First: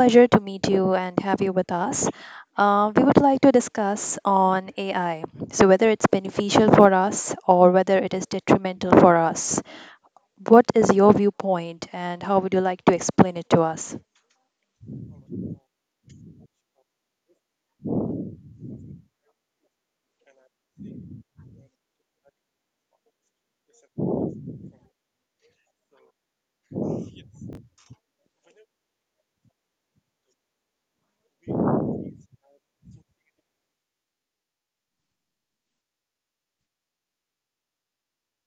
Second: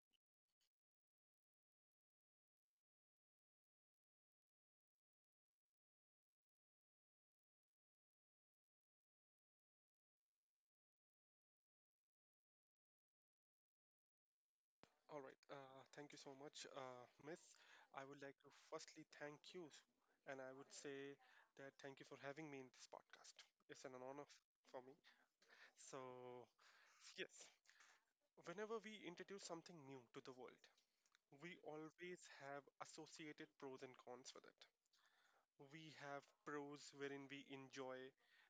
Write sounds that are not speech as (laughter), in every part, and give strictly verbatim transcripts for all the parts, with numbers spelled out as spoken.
pleasure to meet you and have you with us. Uh, we would like to discuss on A I, so whether it's beneficial for us or whether it is detrimental for us. What is your viewpoint and how would you like to explain it to us? All right. Uh, thank you so much, uh, Miss. I would like to firstly thank you, and I would say that thank you for having me in this podcast. It's an honor f- for me. So, yes, whenever we introduce something new to the world, we always have associated pros and cons with it. We have pros wherein we enjoy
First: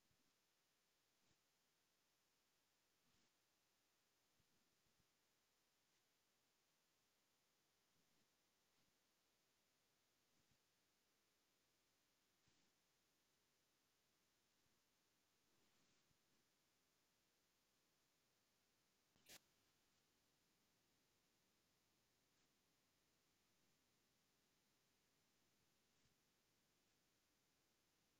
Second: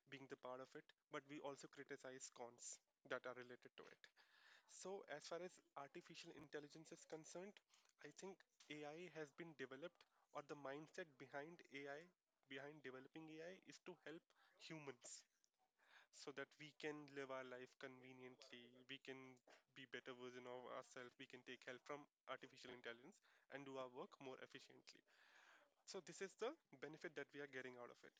being the part of it, but we also criticize cons that are related to it. So, as far as artificial intelligence is concerned, I think A I has been developed, or the mindset behind A I, behind developing A I, is to help humans so that we can live our life conveniently, we can be better version of ourselves, we can take help from artificial intelligence and do our work more efficiently. So this is the benefit that we are getting out of it.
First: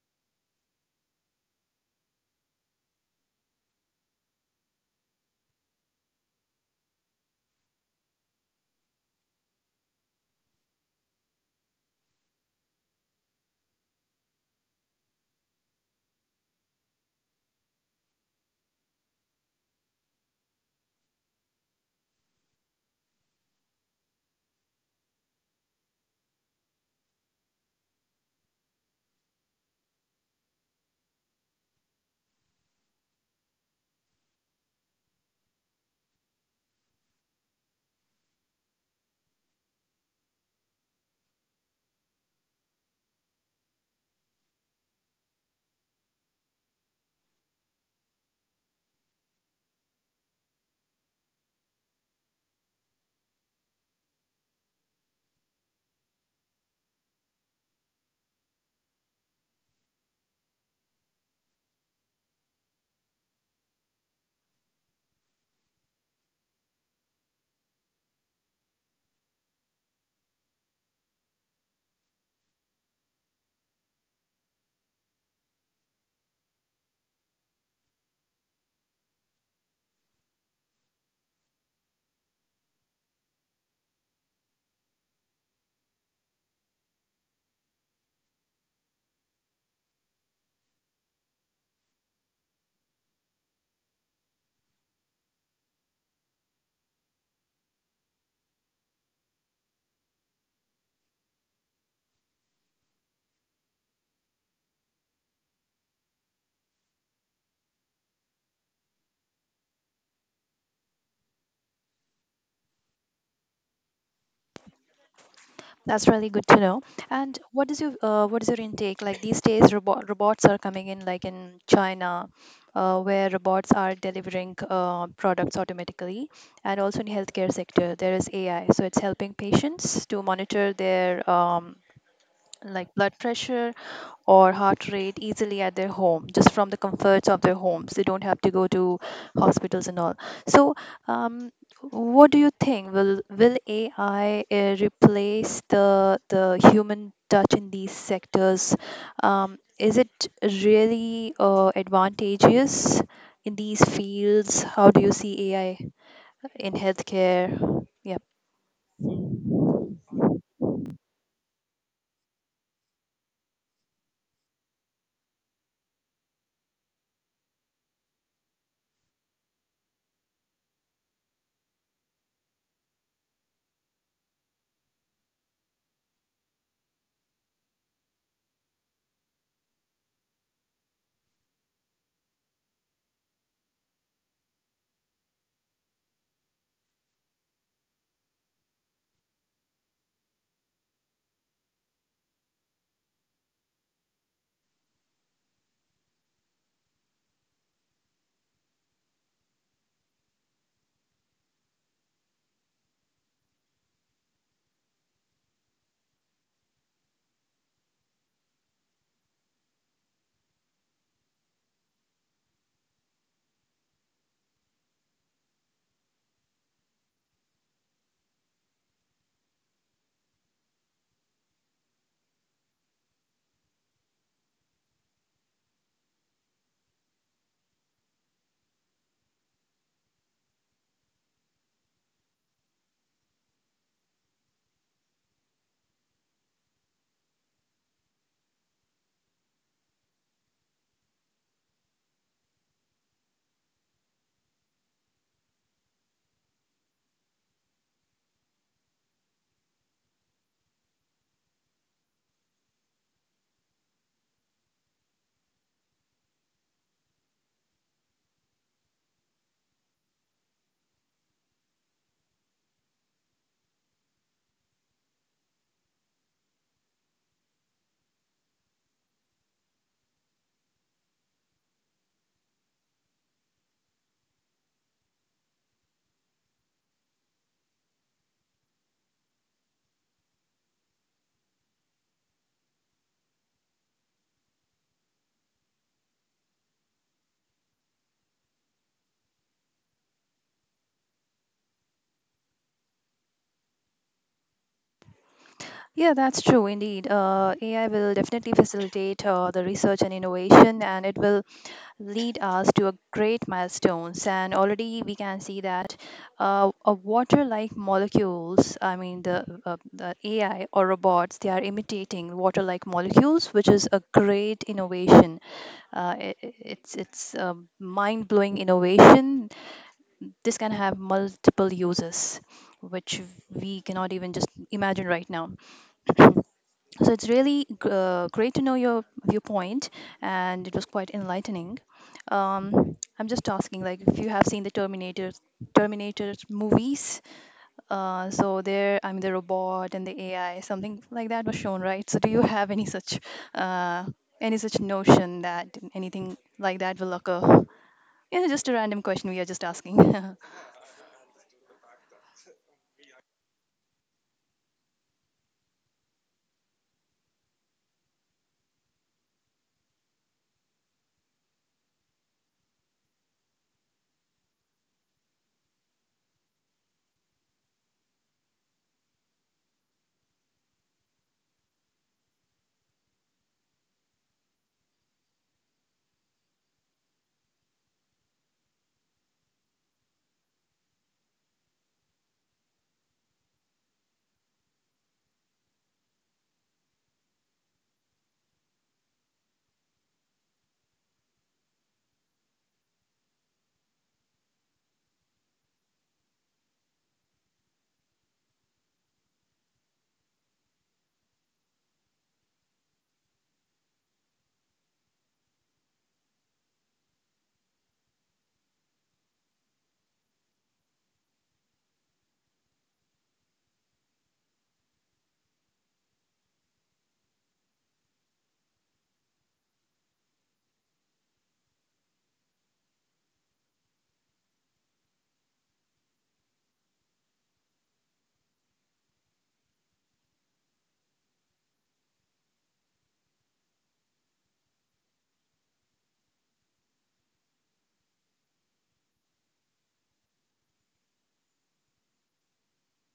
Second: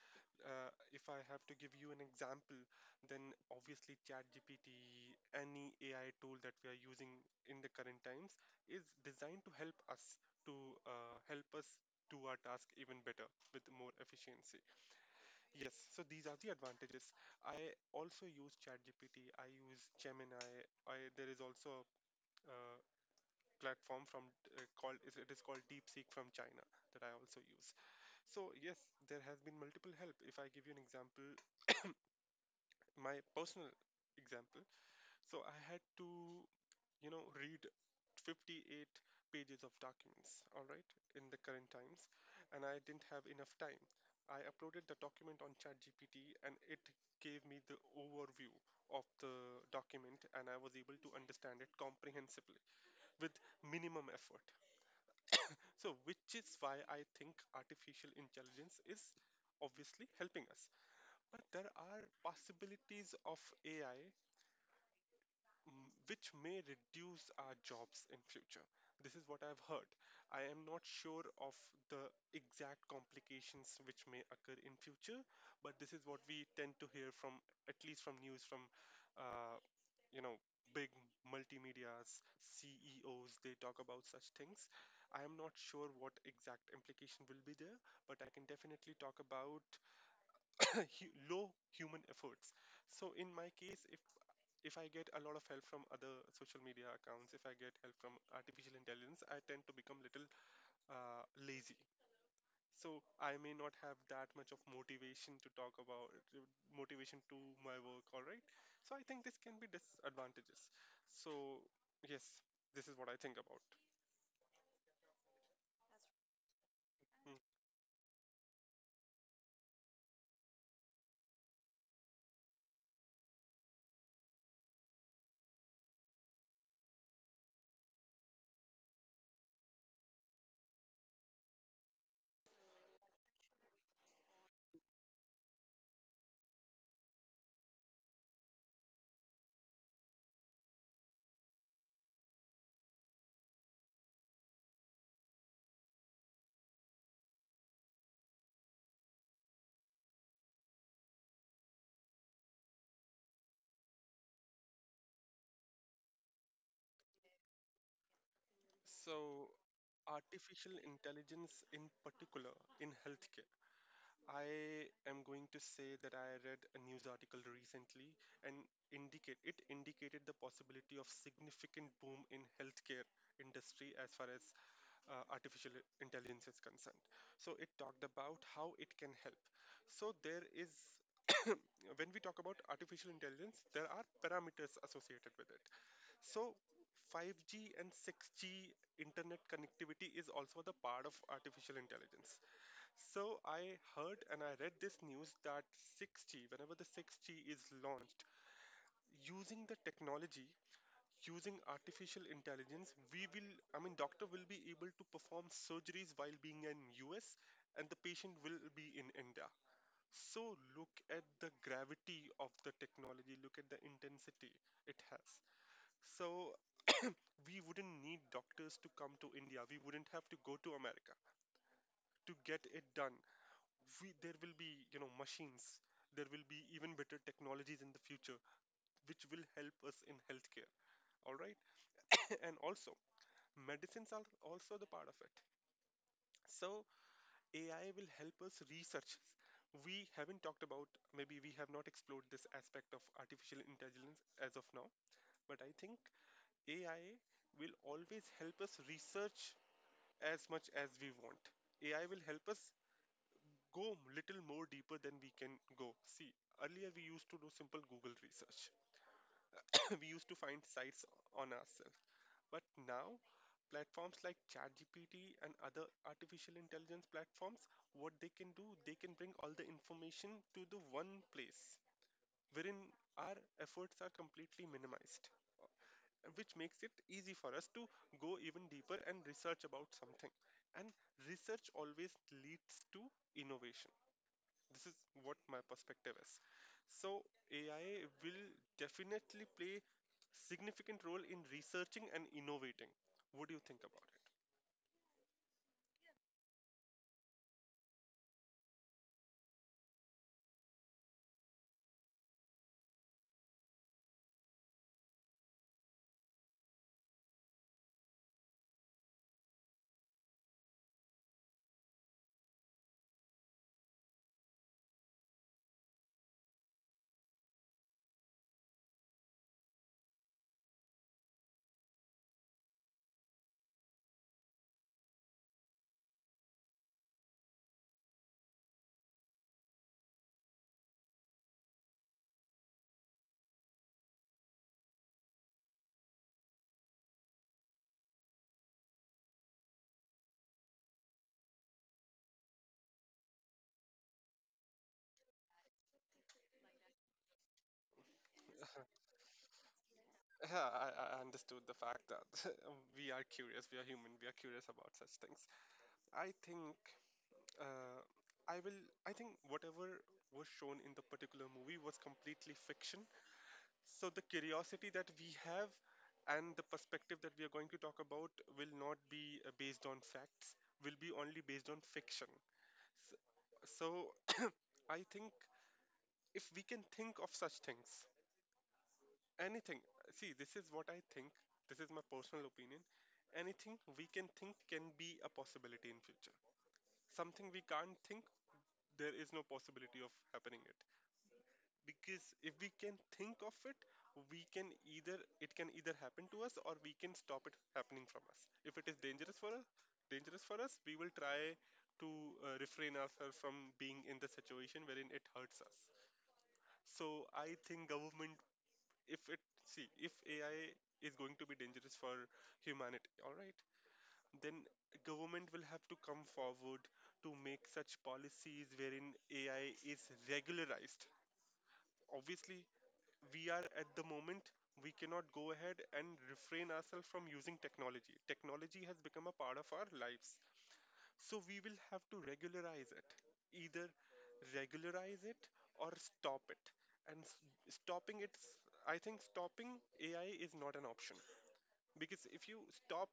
Uh, if I have to give you an example, then obviously ChatGPT, any A I tool that we are using in the current times is designed to help us to uh, help us do our task even better with more efficiency. Yes, so these are the advantages. I also use ChatGPT. I use Gemini. I There is also a uh, platform from uh, called it is called DeepSeek from China that I also use. So yes, there has been multiple help. If I give you an example, my personal example, so I had to, you know, read fifty-eight pages of documents, all right, in the current times, and I didn't have enough time. I uploaded the document on ChatGPT and it gave me the overview of the document and I was able to understand it comprehensively with minimum effort. So, which is why I think artificial intelligence is obviously helping us. But there are possibilities of A I mm, which may reduce our jobs in future. This is what I've heard. I am not sure of the exact complications which may occur in future, but this is what we tend to hear from at least from news from uh, you know big multimedia's C E Os they talk about such things. I am not sure what exact implication will be there, but I can definitely talk about hu- low human efforts. So in my case, if if I get a lot of help from other social media accounts, if I get help from artificial intelligence, I tend to become little uh, lazy. So I may not have that much of motivation to talk about motivation to my work. All right. So I think this can be disadvantages. So yes, this is what I think about. That's really good to know. Mm. And what is your uh, what is your intake like these days? Robot, robots are coming in, like in China, uh, where robots are delivering uh, products automatically, and also in healthcare sector there is A I, so it's helping patients to monitor their um, like blood pressure or heart rate easily at their home, just from the comforts of their homes. They don't have to go to hospitals and all. So, um, what do you think? Will will A I uh, replace the the human touch in these sectors? Um, is it really uh, advantageous in these fields? How do you see A I in healthcare? Yep. So artificial intelligence in particular in healthcare. I am going to say that I read a news article recently and indicate it indicated the possibility of significant boom in healthcare industry as far as uh, artificial i- intelligence is concerned. So it talked about how it can help. So there is when we talk about artificial intelligence, there are parameters associated with it. So five G and six G internet connectivity is also the part of artificial intelligence. So I heard and I read this news that six G, whenever the six G is launched, using the technology, using artificial intelligence, we will, I mean, doctor will be able to perform surgeries while being in U S and the patient will be in India. So look at the gravity of the technology, look at the intensity it has. So we wouldn't need doctors to come to India. We wouldn't have to go to America to get it done. We, there will be, you know, machines. There will be even better technologies in the future, which will help us in healthcare. All right. (laughs) And also, medicines are also the part of it. So, A I will help us research. We haven't talked about, maybe we have not explored this aspect of artificial intelligence as of now, but I think A I will always help us research as much as we want. A I will help us go little more deeper than we can go. See, earlier we used to do simple Google research. (coughs) (laughs) We used to find sites on ourselves. But now, platforms like ChatGPT and other artificial intelligence platforms, what they can do, they can bring all the information to the one place wherein our efforts are completely minimized, which makes it easy for us to go even deeper and research about something. And research always leads to innovation. This is what my perspective is. So A I will definitely play significant role in researching and innovating. What do you think about it? Yeah, that's true indeed. Uh, A I will definitely facilitate uh, the research and innovation, and it will lead us to a great milestones, and already we can see that uh, a water like molecules, i mean the, uh, the AI or robots, they are imitating water like molecules, which is a great innovation. Uh, i i- it's it's a mind blowing innovation. This can have multiple uses which we cannot even just imagine right now. So it's really gr- uh, great to know your viewpoint, and it was quite enlightening. Um, I'm just asking, like, if you have seen the Terminator Terminator movies, uh, so there, I mean, the robot and the A I, something like that was shown, right? So do you have any such uh, any such notion that anything like that will occur? Yeah, just a random question we are just asking. (laughs) (laughs) Yeah, I, I understood the fact that (laughs) we are curious, we are human, we are curious about such things. I think uh, I will. I think whatever was shown in the particular movie was completely fiction. So the curiosity that we have and the perspective that we are going to talk about will not be uh, based on facts, will be only based on fiction. So, so I think if we can think of such things, anything, see, this is what I think, this is my personal opinion. Anything we can think can be a possibility in future. Something we can't think, there is no possibility of happening it, because if we can think of it, we can either, it can either happen to us or we can stop it happening from us if it is dangerous for us. Dangerous for us we will try to uh, refrain ourselves from being in the situation wherein it hurts us. So I think government, if it, see, if AI is going to be dangerous for humanity, all right, then government will have to come forward to make such policies wherein AI is regularized. Obviously, we, are at the moment, we cannot go ahead and refrain ourselves from using technology. Technology has become a part of our lives, so we will have to regularize it. Either regularize it or stop it. and s- Stopping it, I think stopping AI is not an option, because if you stop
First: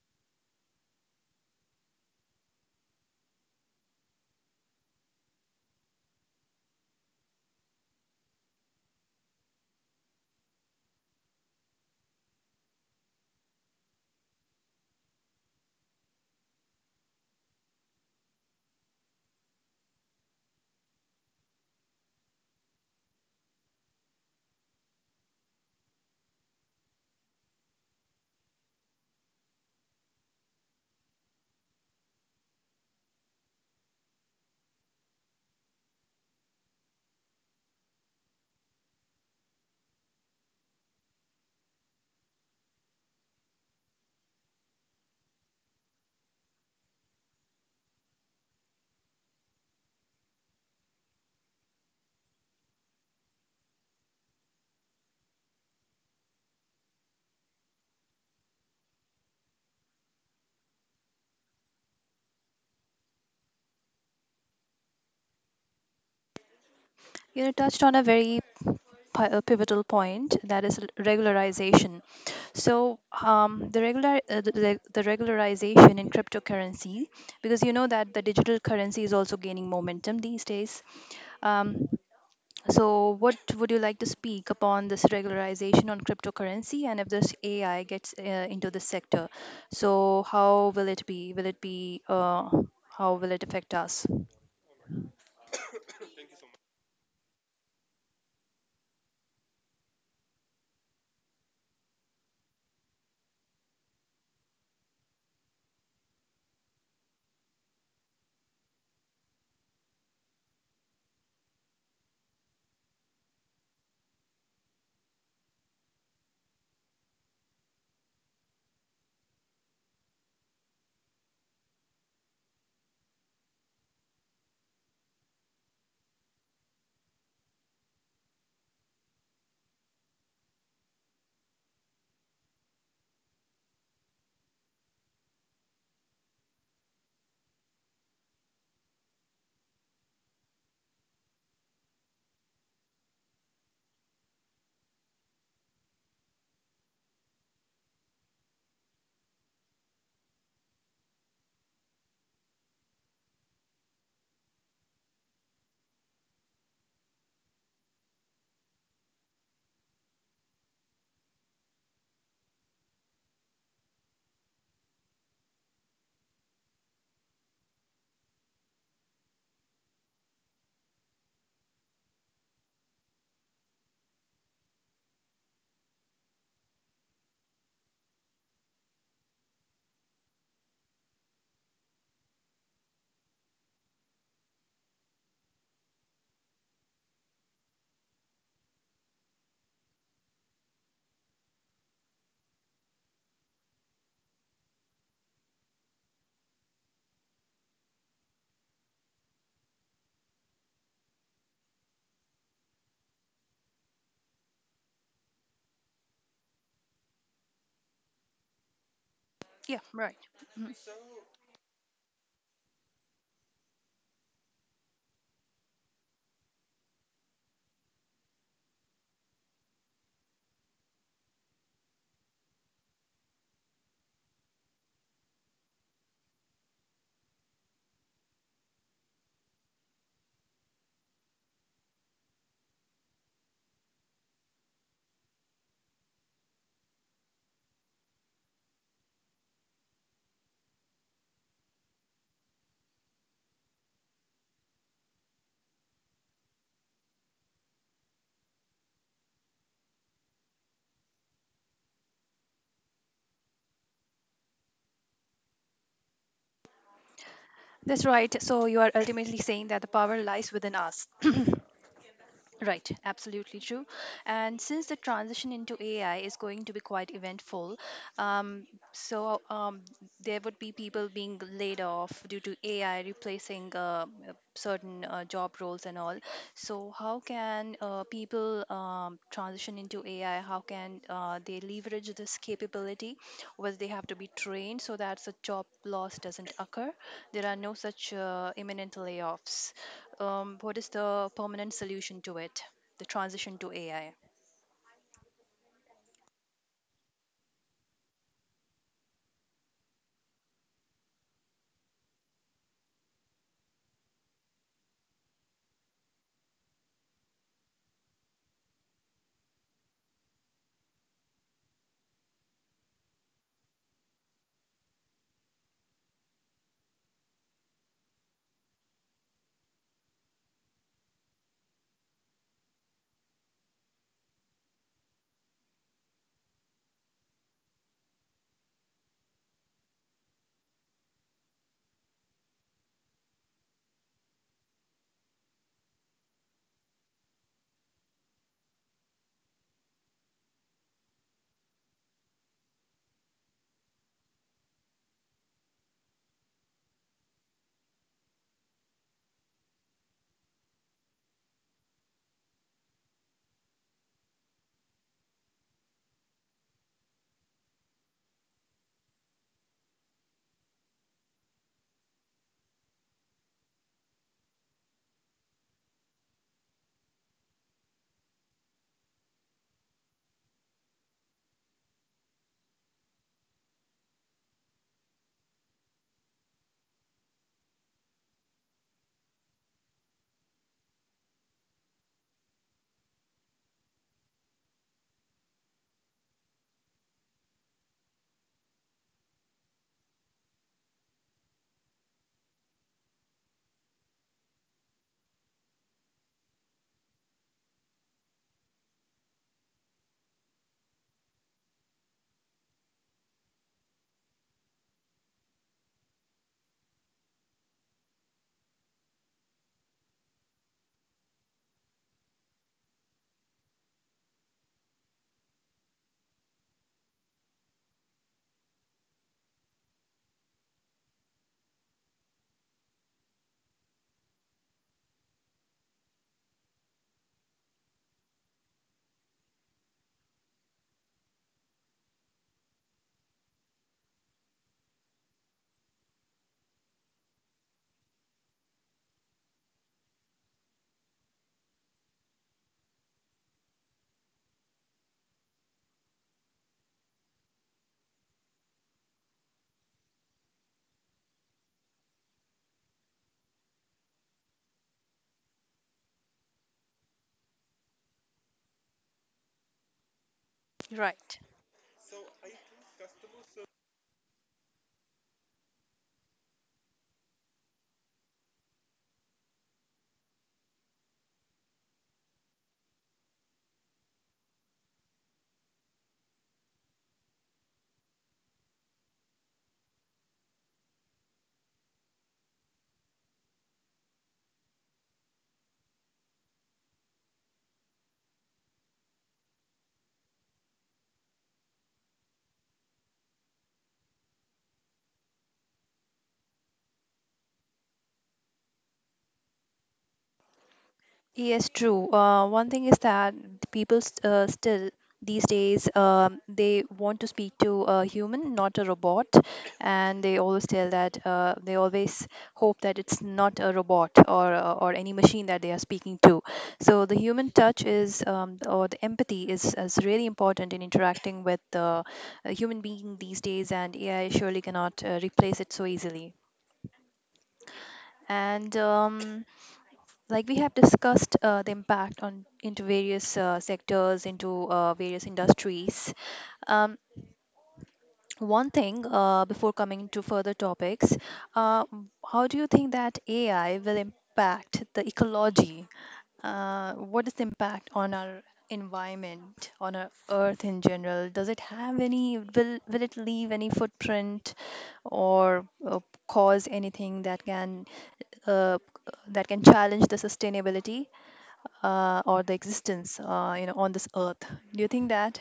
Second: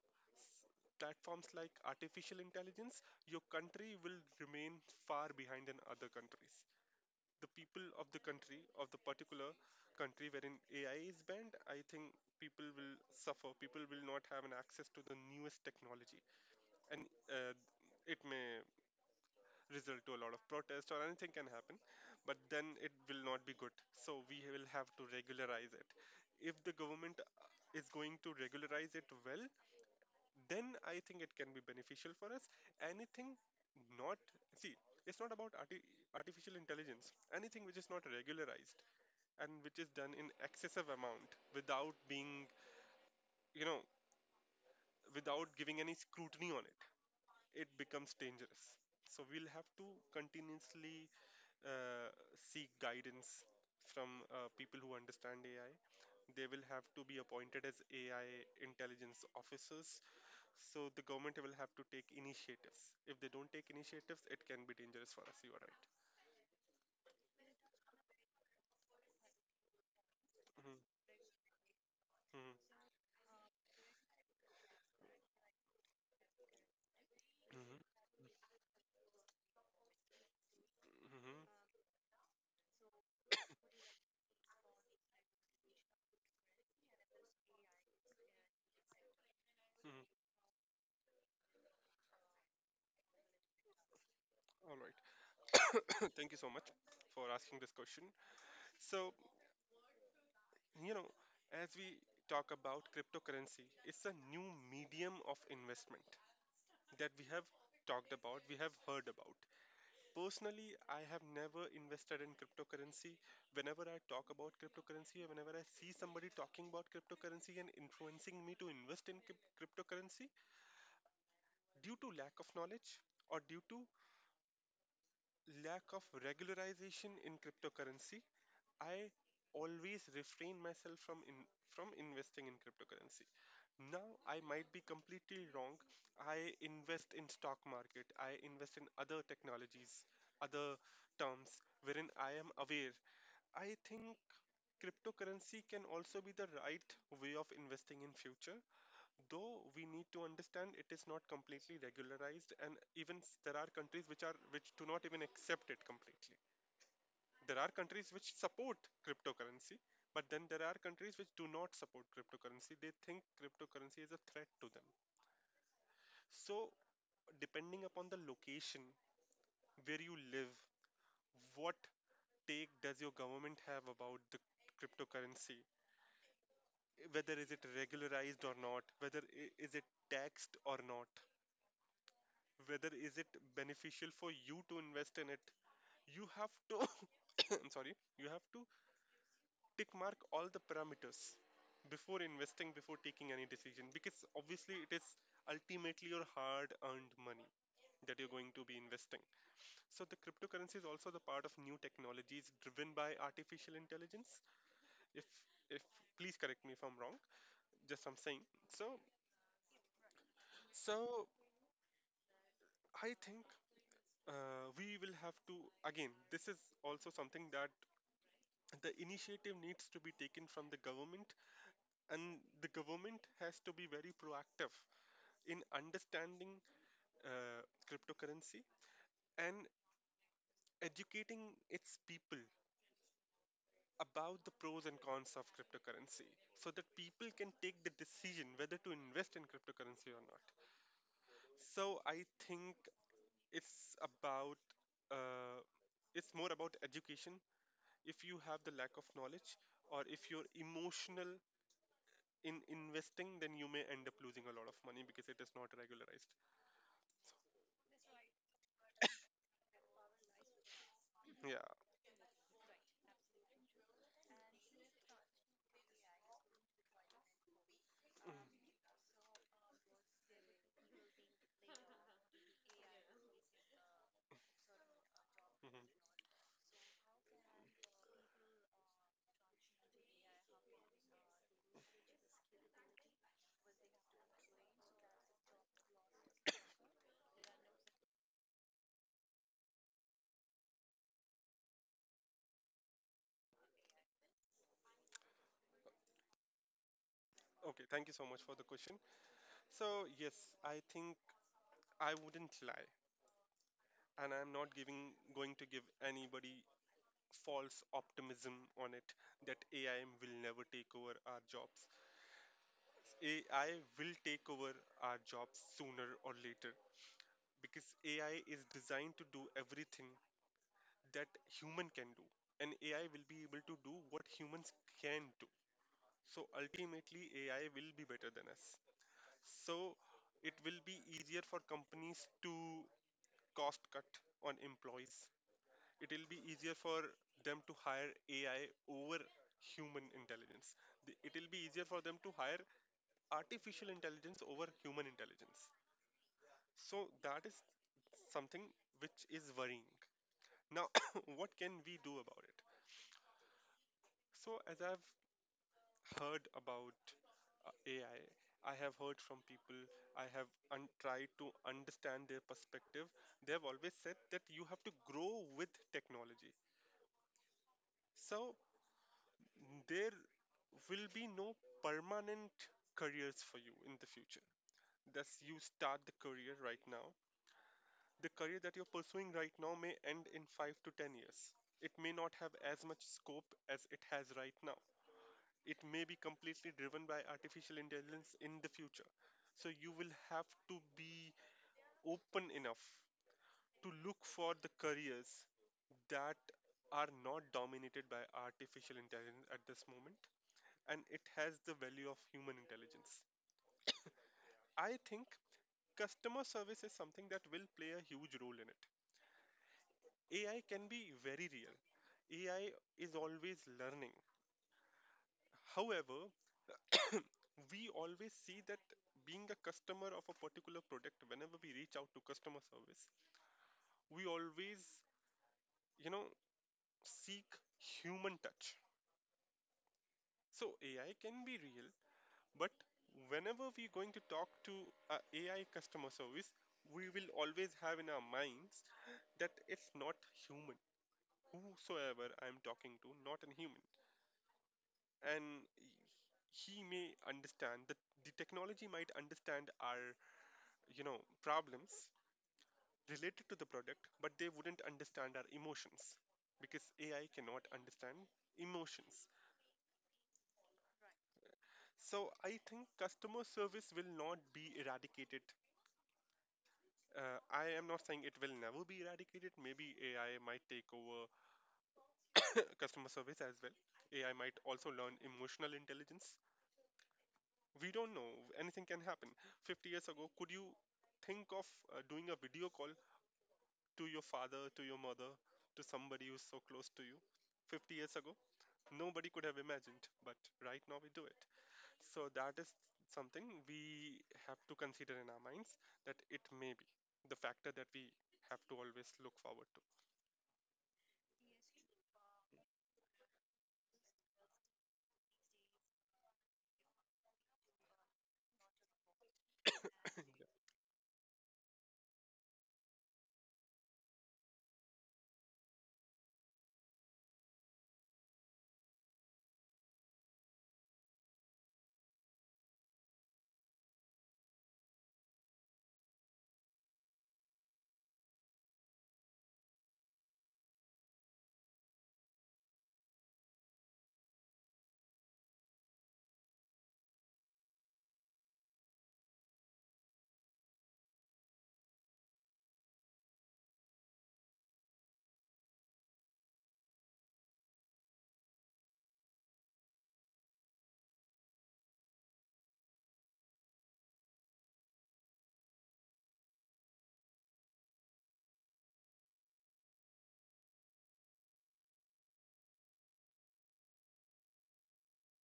s- platforms like artificial intelligence, your country will remain far behind in other countries. The people of the country, of the particular country wherein A I is banned, I think people will suffer. People will not have an access to the newest technology, and uh, it may result to a lot of protest or anything can happen. But then it will not be good. So we will have to regularize it. If the government is going to regularize it well, then I think it can be beneficial for us. Anything, not, see, it's not about arti- artificial intelligence, anything which is not regularized and which is done in excessive amount without being, you know, without giving any scrutiny on it, it becomes dangerous. So we'll have to continuously uh, seek guidance from uh, people who understand AI. They will have to be appointed as AI intelligence officers. So the government will have to take initiatives. If they don't take initiatives, it can be dangerous for us. You are right. You touched on a very pi- uh, pivotal point, that Mhm, is regularization. mhm, So um, the regular uh, the, the the regularization in cryptocurrency, because you mhm, know that the digital currency is also gaining momentum these days. mhm, Um, so what would you like to speak upon this regularization on cryptocurrency, and if this A I gets uh, into the sector? mhm. So how will it be? Will it be uh, how will it affect us? All right. (coughs) Thank you so much for asking this question. So, you know, as we talk about cryptocurrency, it's a new medium of investment that we have talked about, we have heard about. Personally, I have never invested in cryptocurrency. Whenever I talk about cryptocurrency, or whenever I see somebody talking about cryptocurrency and influencing me to invest in cryp- cryptocurrency, due to lack of knowledge or due to lack of regularization in cryptocurrency, I always refrain myself from in, from investing in cryptocurrency. Now I might be completely wrong. I invest in stock market. I invest in other technologies, other terms wherein I am aware. I think cryptocurrency can also be the right way of investing in future, though we need to understand it is not completely regularized, and even s- there are countries which are which do not even accept it completely. There are countries which support cryptocurrency, but then there are countries which do not support cryptocurrency. They think cryptocurrency is a threat to them. So, depending upon the location where you live, what take does your government have about the cryptocurrency? Whether is it regularized or not, whether i- is it taxed or not, whether is it beneficial for you to invest in it, you have to, (coughs) I'm sorry, you have to tick mark all the parameters before investing, before taking any decision, because obviously it is ultimately your hard-earned money that you're going to be investing. So the cryptocurrency is also the part of new technologies driven by artificial intelligence. If if please correct me if I'm wrong, just I'm saying. So Yeah, right. Mhm. so I think uh, we will have to again. This is also something that the initiative needs to be taken from the government, and the government has to be very proactive in understanding uh, cryptocurrency and educating its people about the pros and cons of cryptocurrency so that people can take the decision whether to invest in cryptocurrency or not. So I think it's about uh, it's more about education. If you have the lack of knowledge or if you're emotional in investing, then you may end up losing a lot of money because it is not regularized. That's right. So you are ultimately saying that the power lies So, within us. (clears throat) yeah. Right, absolutely true. And since the transition into A I is going to be quite eventful, Mhm. um, so um, there would be people being laid off due to A I replacing uh, uh, certain uh, job roles and all. So, how can uh, people um, transition into A I? How can uh, they leverage this capability? Well, they have to be trained so that the job loss doesn't occur. There are no such uh, imminent layoffs. Um, what is the permanent solution to it? The transition to A I. Okay, thank you so much for the question. So, yes, I think I wouldn't lie. And I'm not giving going to give anybody false optimism on it that A I will never take over our jobs. A I will take over our jobs sooner or later because A I is designed to do everything that human can do, and A I will be able to do what humans can do. So ultimately A I will be better than us. So it will be easier for companies to cost cut on employees. It will be easier for them to hire A I over human intelligence. The- It will be easier for them to hire artificial intelligence over human intelligence. So that is something which is worrying. Now, (coughs) what can we do about it? So, as I've heard about uh, A I, I I have heard from people, I have un- tried to understand their perspective. They have always said that you have to grow with technology. So, there will be no permanent careers for you in the future. Thus, you start the career right now. The career that you're pursuing right now may end in five to ten years. It may not have as much scope as it has right now. It may be completely driven by artificial intelligence in the future. So, you will have to be open enough to look for the careers that are not dominated by artificial intelligence at this moment, and it has the value of human intelligence. I think customer service is something that will play a huge role in it. A I can be very real. A I is always learning. However, we always see that being a customer of a particular product, whenever we reach out to customer service, we always, you know, seek human touch. So A I can be real, but whenever we're going to talk to a AI customer service, we will always have in our minds that it's not human. Whosoever I'm talking to, not a human. And he may understand that the technology might understand our, you know, problems related to the product, but they wouldn't understand our emotions because A I cannot understand emotions. Right. So I think customer service will not be eradicated. Uh, I am not saying it will never be eradicated. Maybe A I might take over uh, customer service as well. A I might also learn emotional intelligence. We don't know, anything can happen. fifty years ago, could you think of uh, doing a video call to your father, to your mother, to somebody who's so close to you? fifty years ago, nobody could have imagined, but right now we do it. So that is something we have to consider in our minds, that it may be the factor that we have to always look forward to. Yes, true. Uh, one thing is that the people st- uh, still these days um, they want to speak to a human, not a robot, and they always tell that uh, they always hope that it's not a robot or uh, or any machine that they are speaking to. So the human touch is um, or the empathy is, is really important in interacting with uh, a human being these days, and A I surely cannot uh, replace it so easily. And um, like we have discussed uh, the impact on into various uh, sectors, into uh, various industries, um, one thing, uh, before coming to further topics, uh, m- how do you think that AI will impact the ecology? Uh, what is the impact on our environment, on our earth in general? Does it have any, will will it leave any footprint, or uh, cause anything that can uh, that can challenge the sustainability uh, or the existence uh, you know on this earth? Do you think that?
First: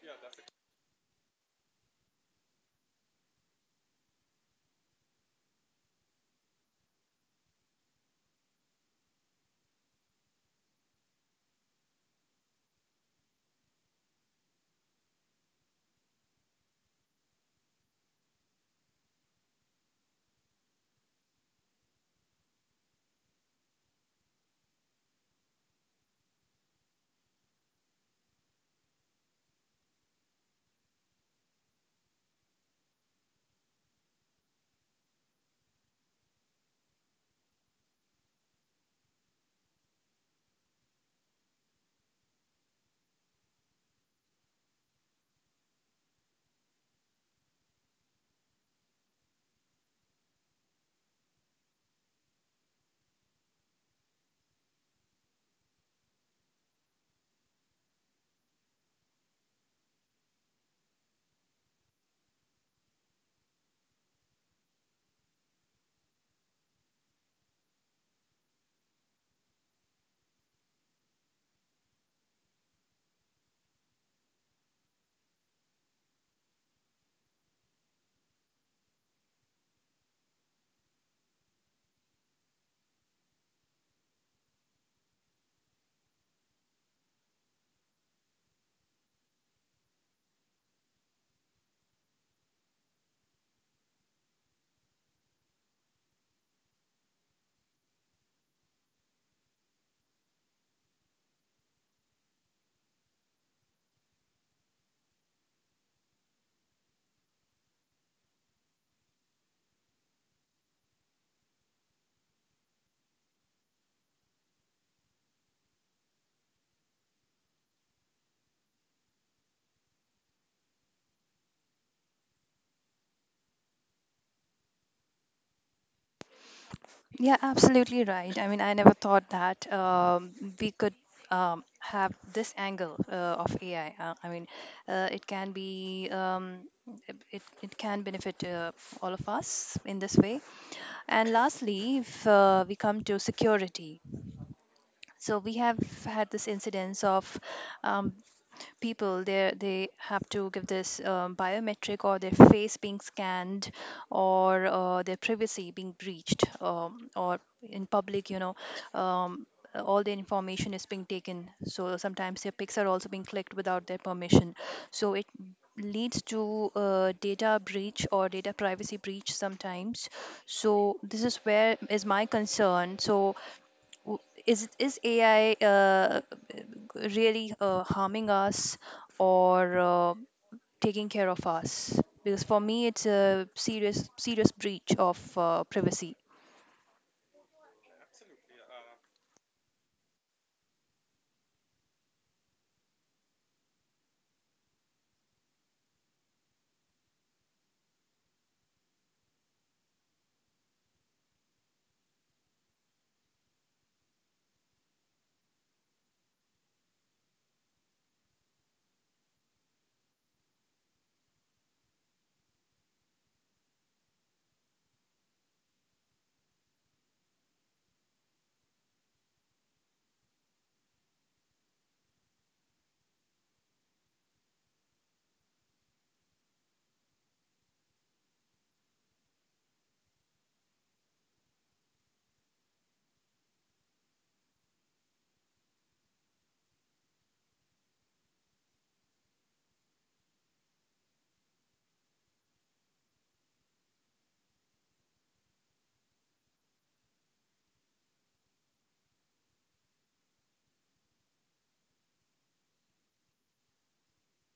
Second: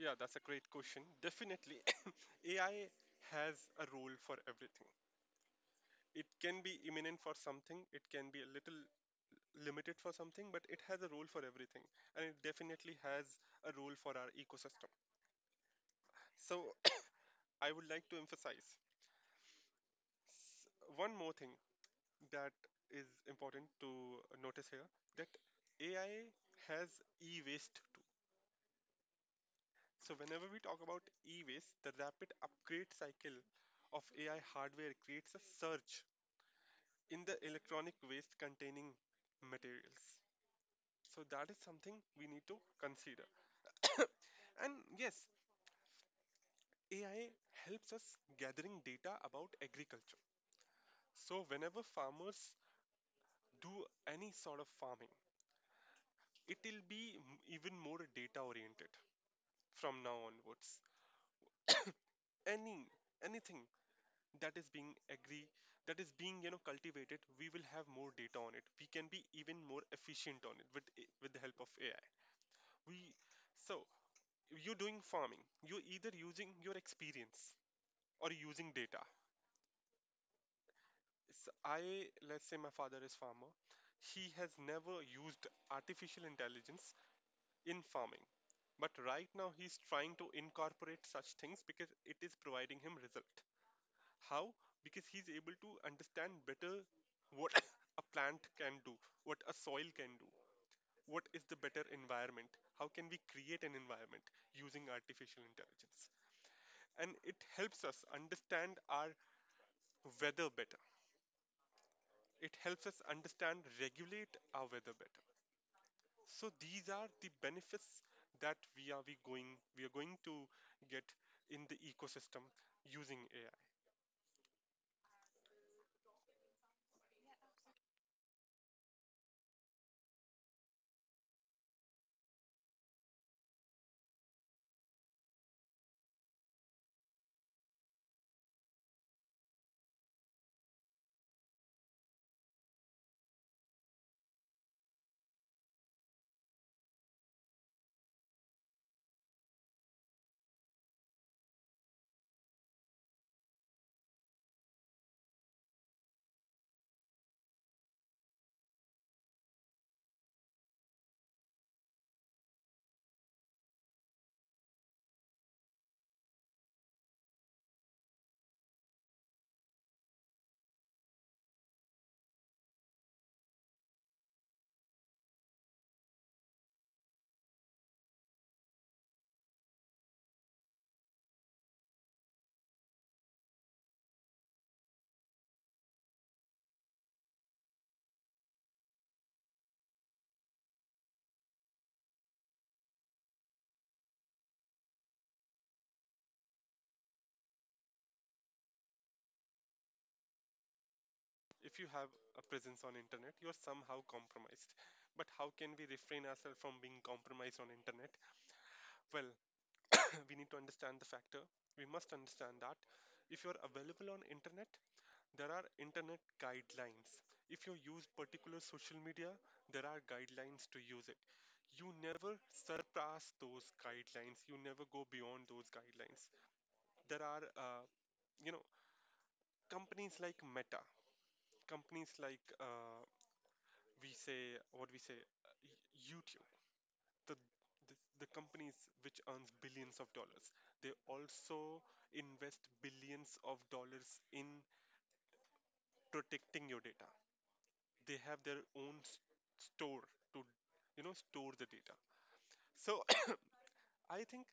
Yeah, that's a great question, definitely. (coughs) ai has a role for everything. It can be imminent for something, it can be a little limited for something, but it has a role for everything, and it definitely has a role for our ecosystem. So, I would like to emphasize s- one more thing that is important to notice here, that A I has e waste too. So, whenever we talk about e waste, the rapid upgrade cycle of A I hardware creates a surge in the electronic waste containing materials. So, that is something we need to consider. And yes, A I helps us gathering data about agriculture. So whenever farmers do any sort of farming, it will be m- even more data oriented from now onwards. Any anything that is being agri that is being you know cultivated, we will have more data on it. We can be even more efficient on it with a- with the help of A I. We so you're doing farming. You're either using your experience or using data. s- I, let's say my father is farmer. He has never used artificial intelligence in farming. But right now he's trying to incorporate such things because it is providing him result. How? Because he's able to understand better what (laughs) (coughs) a plant can do, what a soil can do, what is the better environment, how can we create an environment using artificial intelligence. And it helps us understand our weather better. It helps us understand, regulate our weather better. So these are the benefits that we are we going we are going to get in the ecosystem using A I. Yeah, absolutely right. I mean, I never thought that um, we could um, have this angle uh, of AI. Uh, i mean uh, it can be, um, it, it can benefit uh, all of us in this way. And lastly, if uh, we come to security, so we have had this incidence of, um, people, they they have to give this um, biometric, or their face being scanned, or uh, their privacy being breached, um, or in public, you know, um, all the information is being taken, so sometimes their pics are also being clicked without their permission, so it leads to uh, data breach or data privacy breach sometimes. So this is where is my concern. So w- is is AI uh, really uh, harming us, or uh, taking care of us? Because for me it's a serious serious breach of uh, privacy. If you have a presence on internet, you are somehow compromised. But how can we refrain ourselves from being compromised on internet? Well, (coughs) (clears throat) we need to understand the factor. We must understand that if you are available on internet, there are internet guidelines. If you use particular social media, there are guidelines to use it. You never surpass those guidelines. You never go beyond those guidelines. There are, uh, you know, companies like Meta, companies like uh, we say what we say, uh, y- YouTube. The the, the companies which earns billions of dollars, they also invest billions of dollars in protecting your data. They have their own s- store to, you know, store the data. So (coughs) I think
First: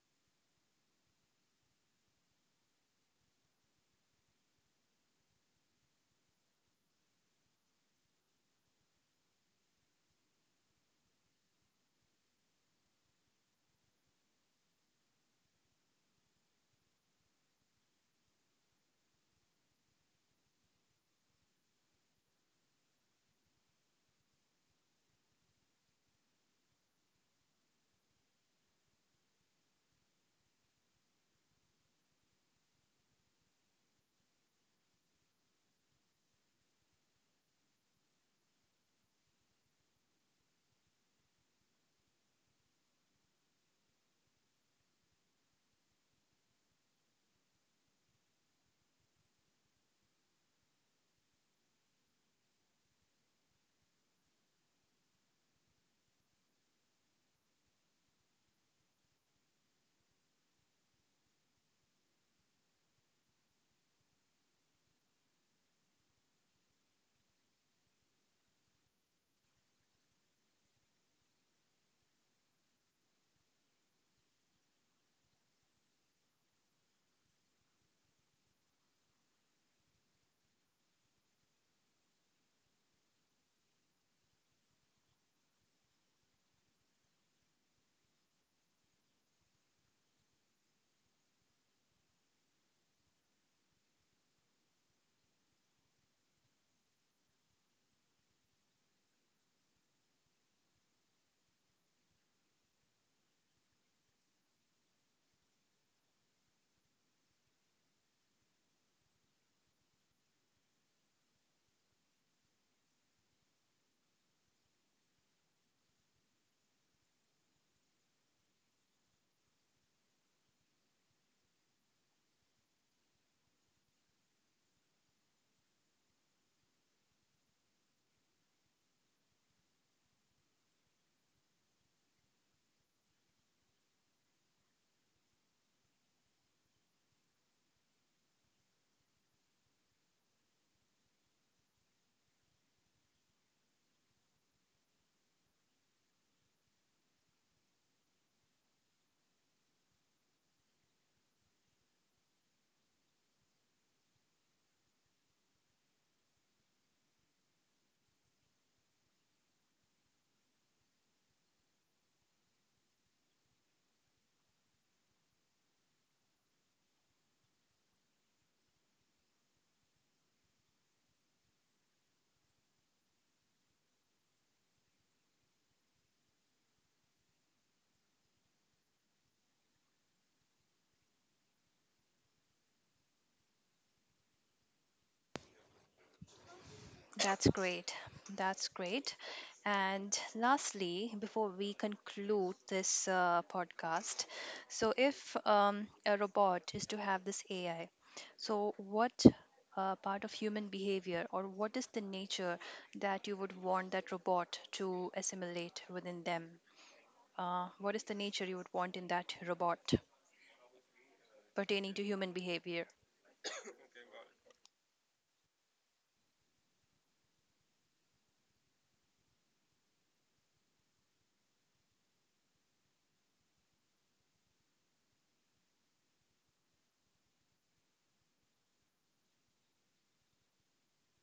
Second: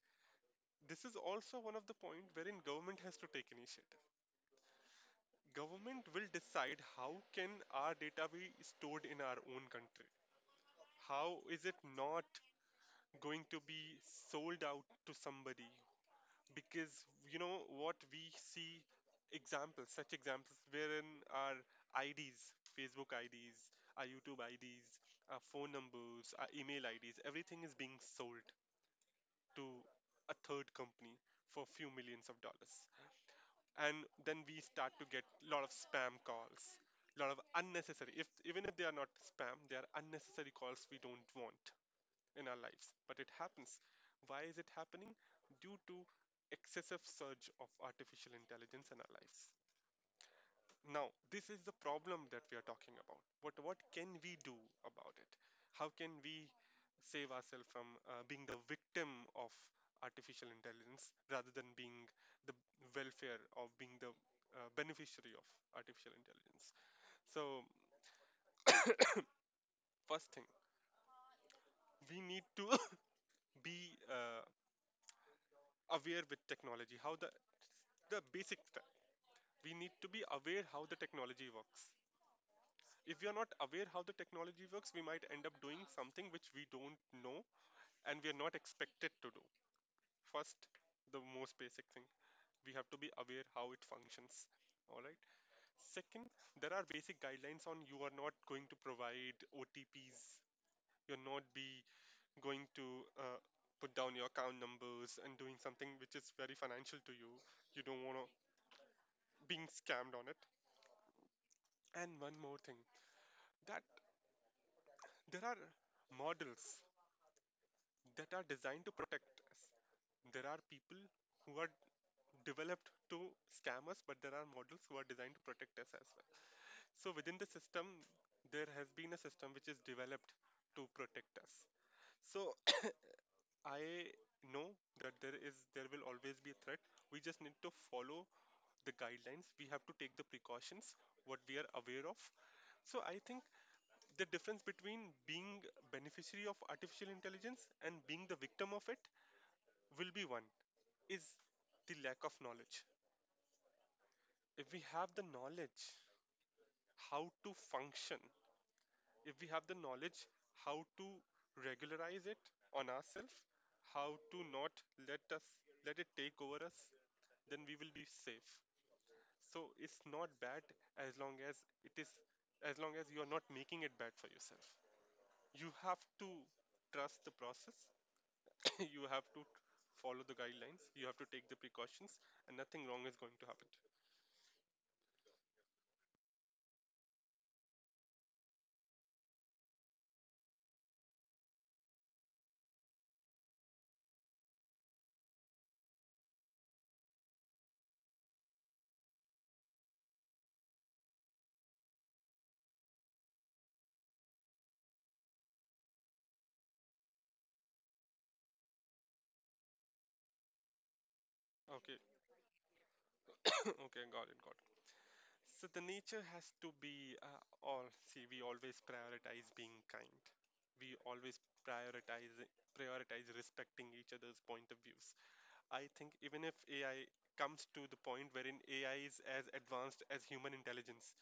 this is also one of the point wherein government has to take initiative. Government will decide how can our data be stored in our own country, how is it not going to be sold out to somebody, because you know what we see examples, such examples wherein our I Ds, Facebook I Ds, our YouTube I Ds, our phone numbers, our email I Ds, everything is being sold to a third company for few millions of dollars, and then we start to get a lot of spam calls, lot of unnecessary, if even if they are not spam, they are unnecessary calls we don't want in our lives, but it happens. Why is it happening? Due to excessive surge of artificial intelligence in our lives. Now, this is the problem that we are talking about. What what can we do about it? How can we save ourselves from uh, being the victim of artificial intelligence rather than being the welfare of being the uh, beneficiary of artificial intelligence? So, first thing, we need to (laughs) (coughs) be uh, aware with technology, how the the basic we need to be aware how the technology works. If we are not aware how the technology works, we might end up doing something which we don't know and we are not expected to do. First, the most basic thing, we have to be aware how it functions. All right. Second, there are basic guidelines on you are not going to provide O T Ps. You're not be going to uh, put down your account numbers and doing something which is very financial to you. You don't want to being scammed on it. And one more thing, that there are models that are designed to protect us. There are people who are developed to scam us, but there are models who are designed to protect us as well. So within the system, there has been a system which is developed to protect us. So I know that there is there will always be a threat. We just need to follow the guidelines. We have to take the precautions what we are aware of. So I think the difference between being beneficiary of artificial intelligence and being the victim of it will be one is the lack of knowledge. If we have the knowledge how to function, if we have the knowledge how to regularize it on ourselves, how to not let us let it take over us, then we will be safe. So it's not bad as long as it is as long as you are not making it bad for yourself. You have to trust the process. (coughs) you have to follow the guidelines. You have to take the precautions, and nothing wrong is going to happen. That's great. That's great. And lastly, before we conclude this uh, podcast, so if um, a robot is to have this A I, so what uh, part of human behavior, or what is the nature that you would want that robot to assimilate within them? uh, what is the nature you would want in that robot pertaining Okay, to human behavior. Okay, got it, got it. So the nature has to be uh, all. See, we always prioritize being kind. We always prioritize prioritize respecting each other's point of views. I think even if A I comes to the point wherein A I is as advanced as human intelligence,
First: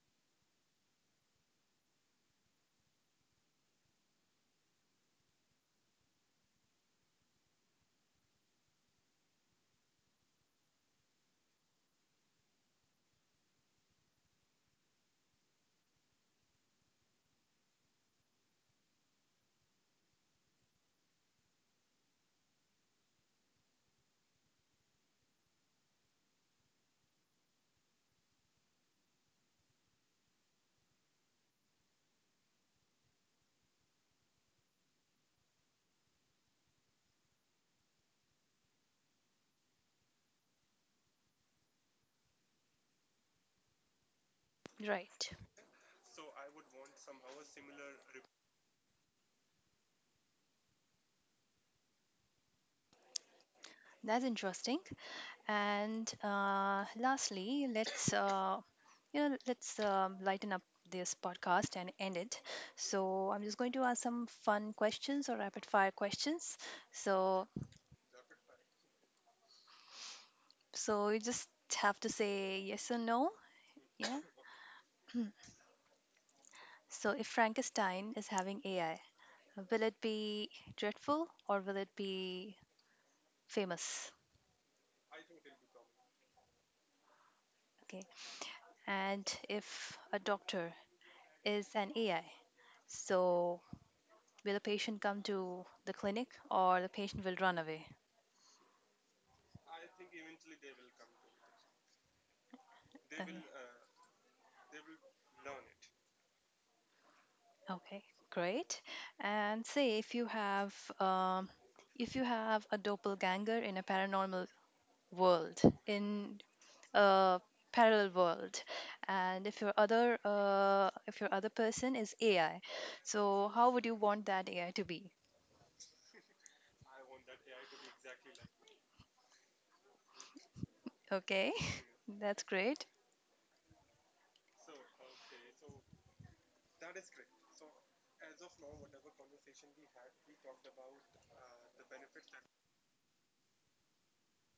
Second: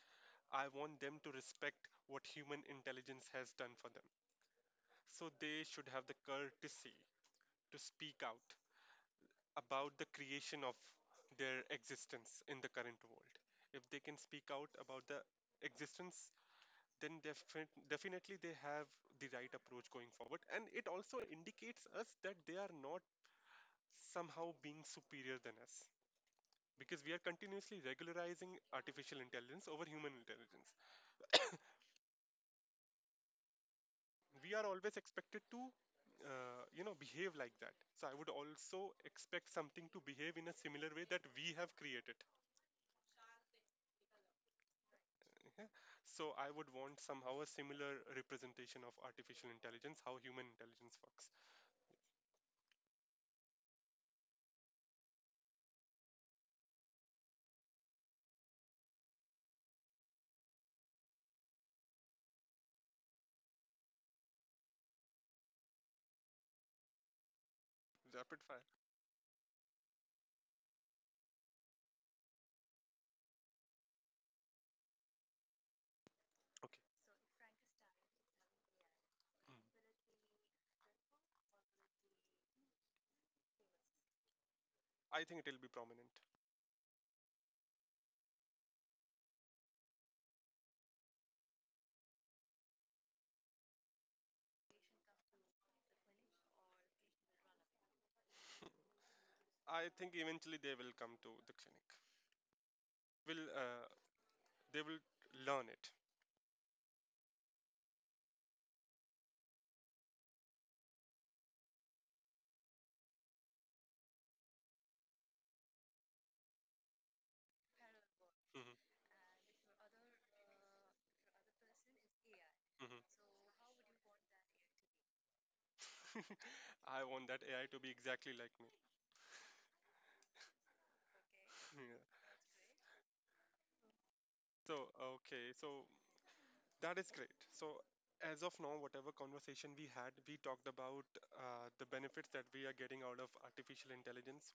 I want them to respect what human intelligence has done for them. So they should have the courtesy to speak out about the creation of their existence in the current world. If they can speak out about the existence, then defi- definitely they have the right approach going forward. And it also indicates us that they are not somehow being superior than us because we are continuously regularizing artificial intelligence over human intelligence. We are always expected to uh, you know behave like that, so I would also expect something to behave in a similar way that we have created. Right, So I would want somehow a similar representation of artificial intelligence, how human intelligence works. that's interesting. And uh, lastly, let's uh, you know let's um, lighten up this podcast and end it. So I'm just going to ask some fun questions, or rapid fire questions. So Rapid fire. so you just have to say yes or no. Yeah. Okay. So if Frankenstein is having A I, Mm. will it be dreadful, or will it be famous? I think it'll be prominent. Okay. And if a doctor is an A I, so will a patient come to the clinic, or the patient will run away? I think eventually they will come to the clinic. They Uh, will, Will uh, uh, They will learn it? Okay, great. And say if you have um, if you have a doppelganger in a paranormal world, in a parallel world, Hmm. and if your other uh, if your other person is A I, Hmm. so how would you want that A I to be? (laughs) I want that A I to be exactly like me. (laughs) Okay, (laughs) Yeah. that's great. So okay, so that is great. So as of now, whatever conversation we had, we talked about uh, the benefits that we are getting out of artificial intelligence.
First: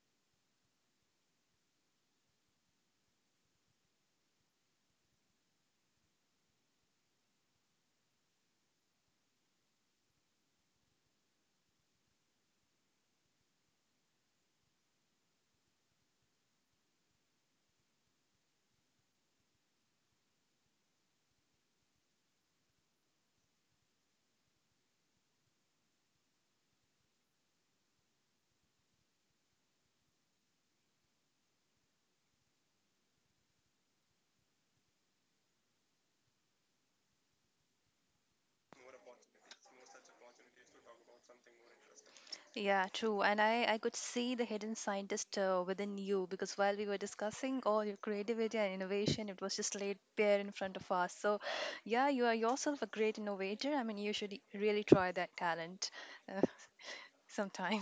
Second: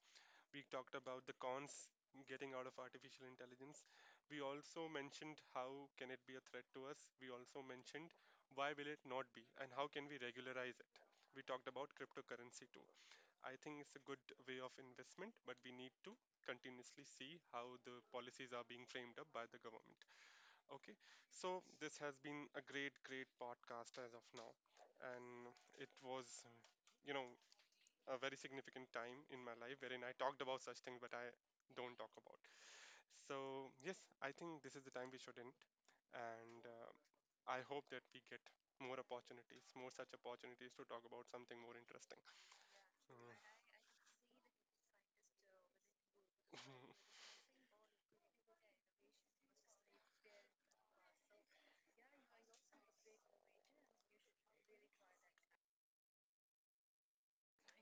We talked about the cons getting out of artificial intelligence. We also mentioned how can it be a threat to us. We also mentioned why will it not be and how can we regularize it. We talked about cryptocurrency too. I think it's a good way of investment, but we need to continuously see how the policies are being framed up by the government. Okay, so this has been a great, great podcast as of now, and it was, you know, a very significant time in my life wherein I talked about such things but I don't talk about. So, yes, I think this is the time we should end. And uh, I hope that we get more opportunities, more such opportunities to talk about something more interesting. Yeah, true. Mm. And I, I could see the hidden scientist uh, within you, because while we were (laughs) discussing, all your creativity and innovation, it was just laid bare in front of us. So, yeah, you are yourself a great innovator. I mean, you should really try that talent, uh, (laughs) sometime.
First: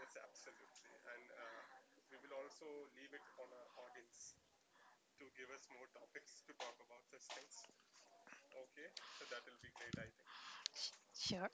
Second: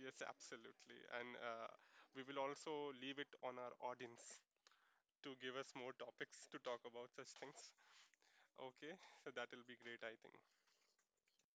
Yes, absolutely. And uh, we will also leave it on our audience to give us more topics to talk about such things. Okay, so that will be great, I think. (laughs) Sh- Sure.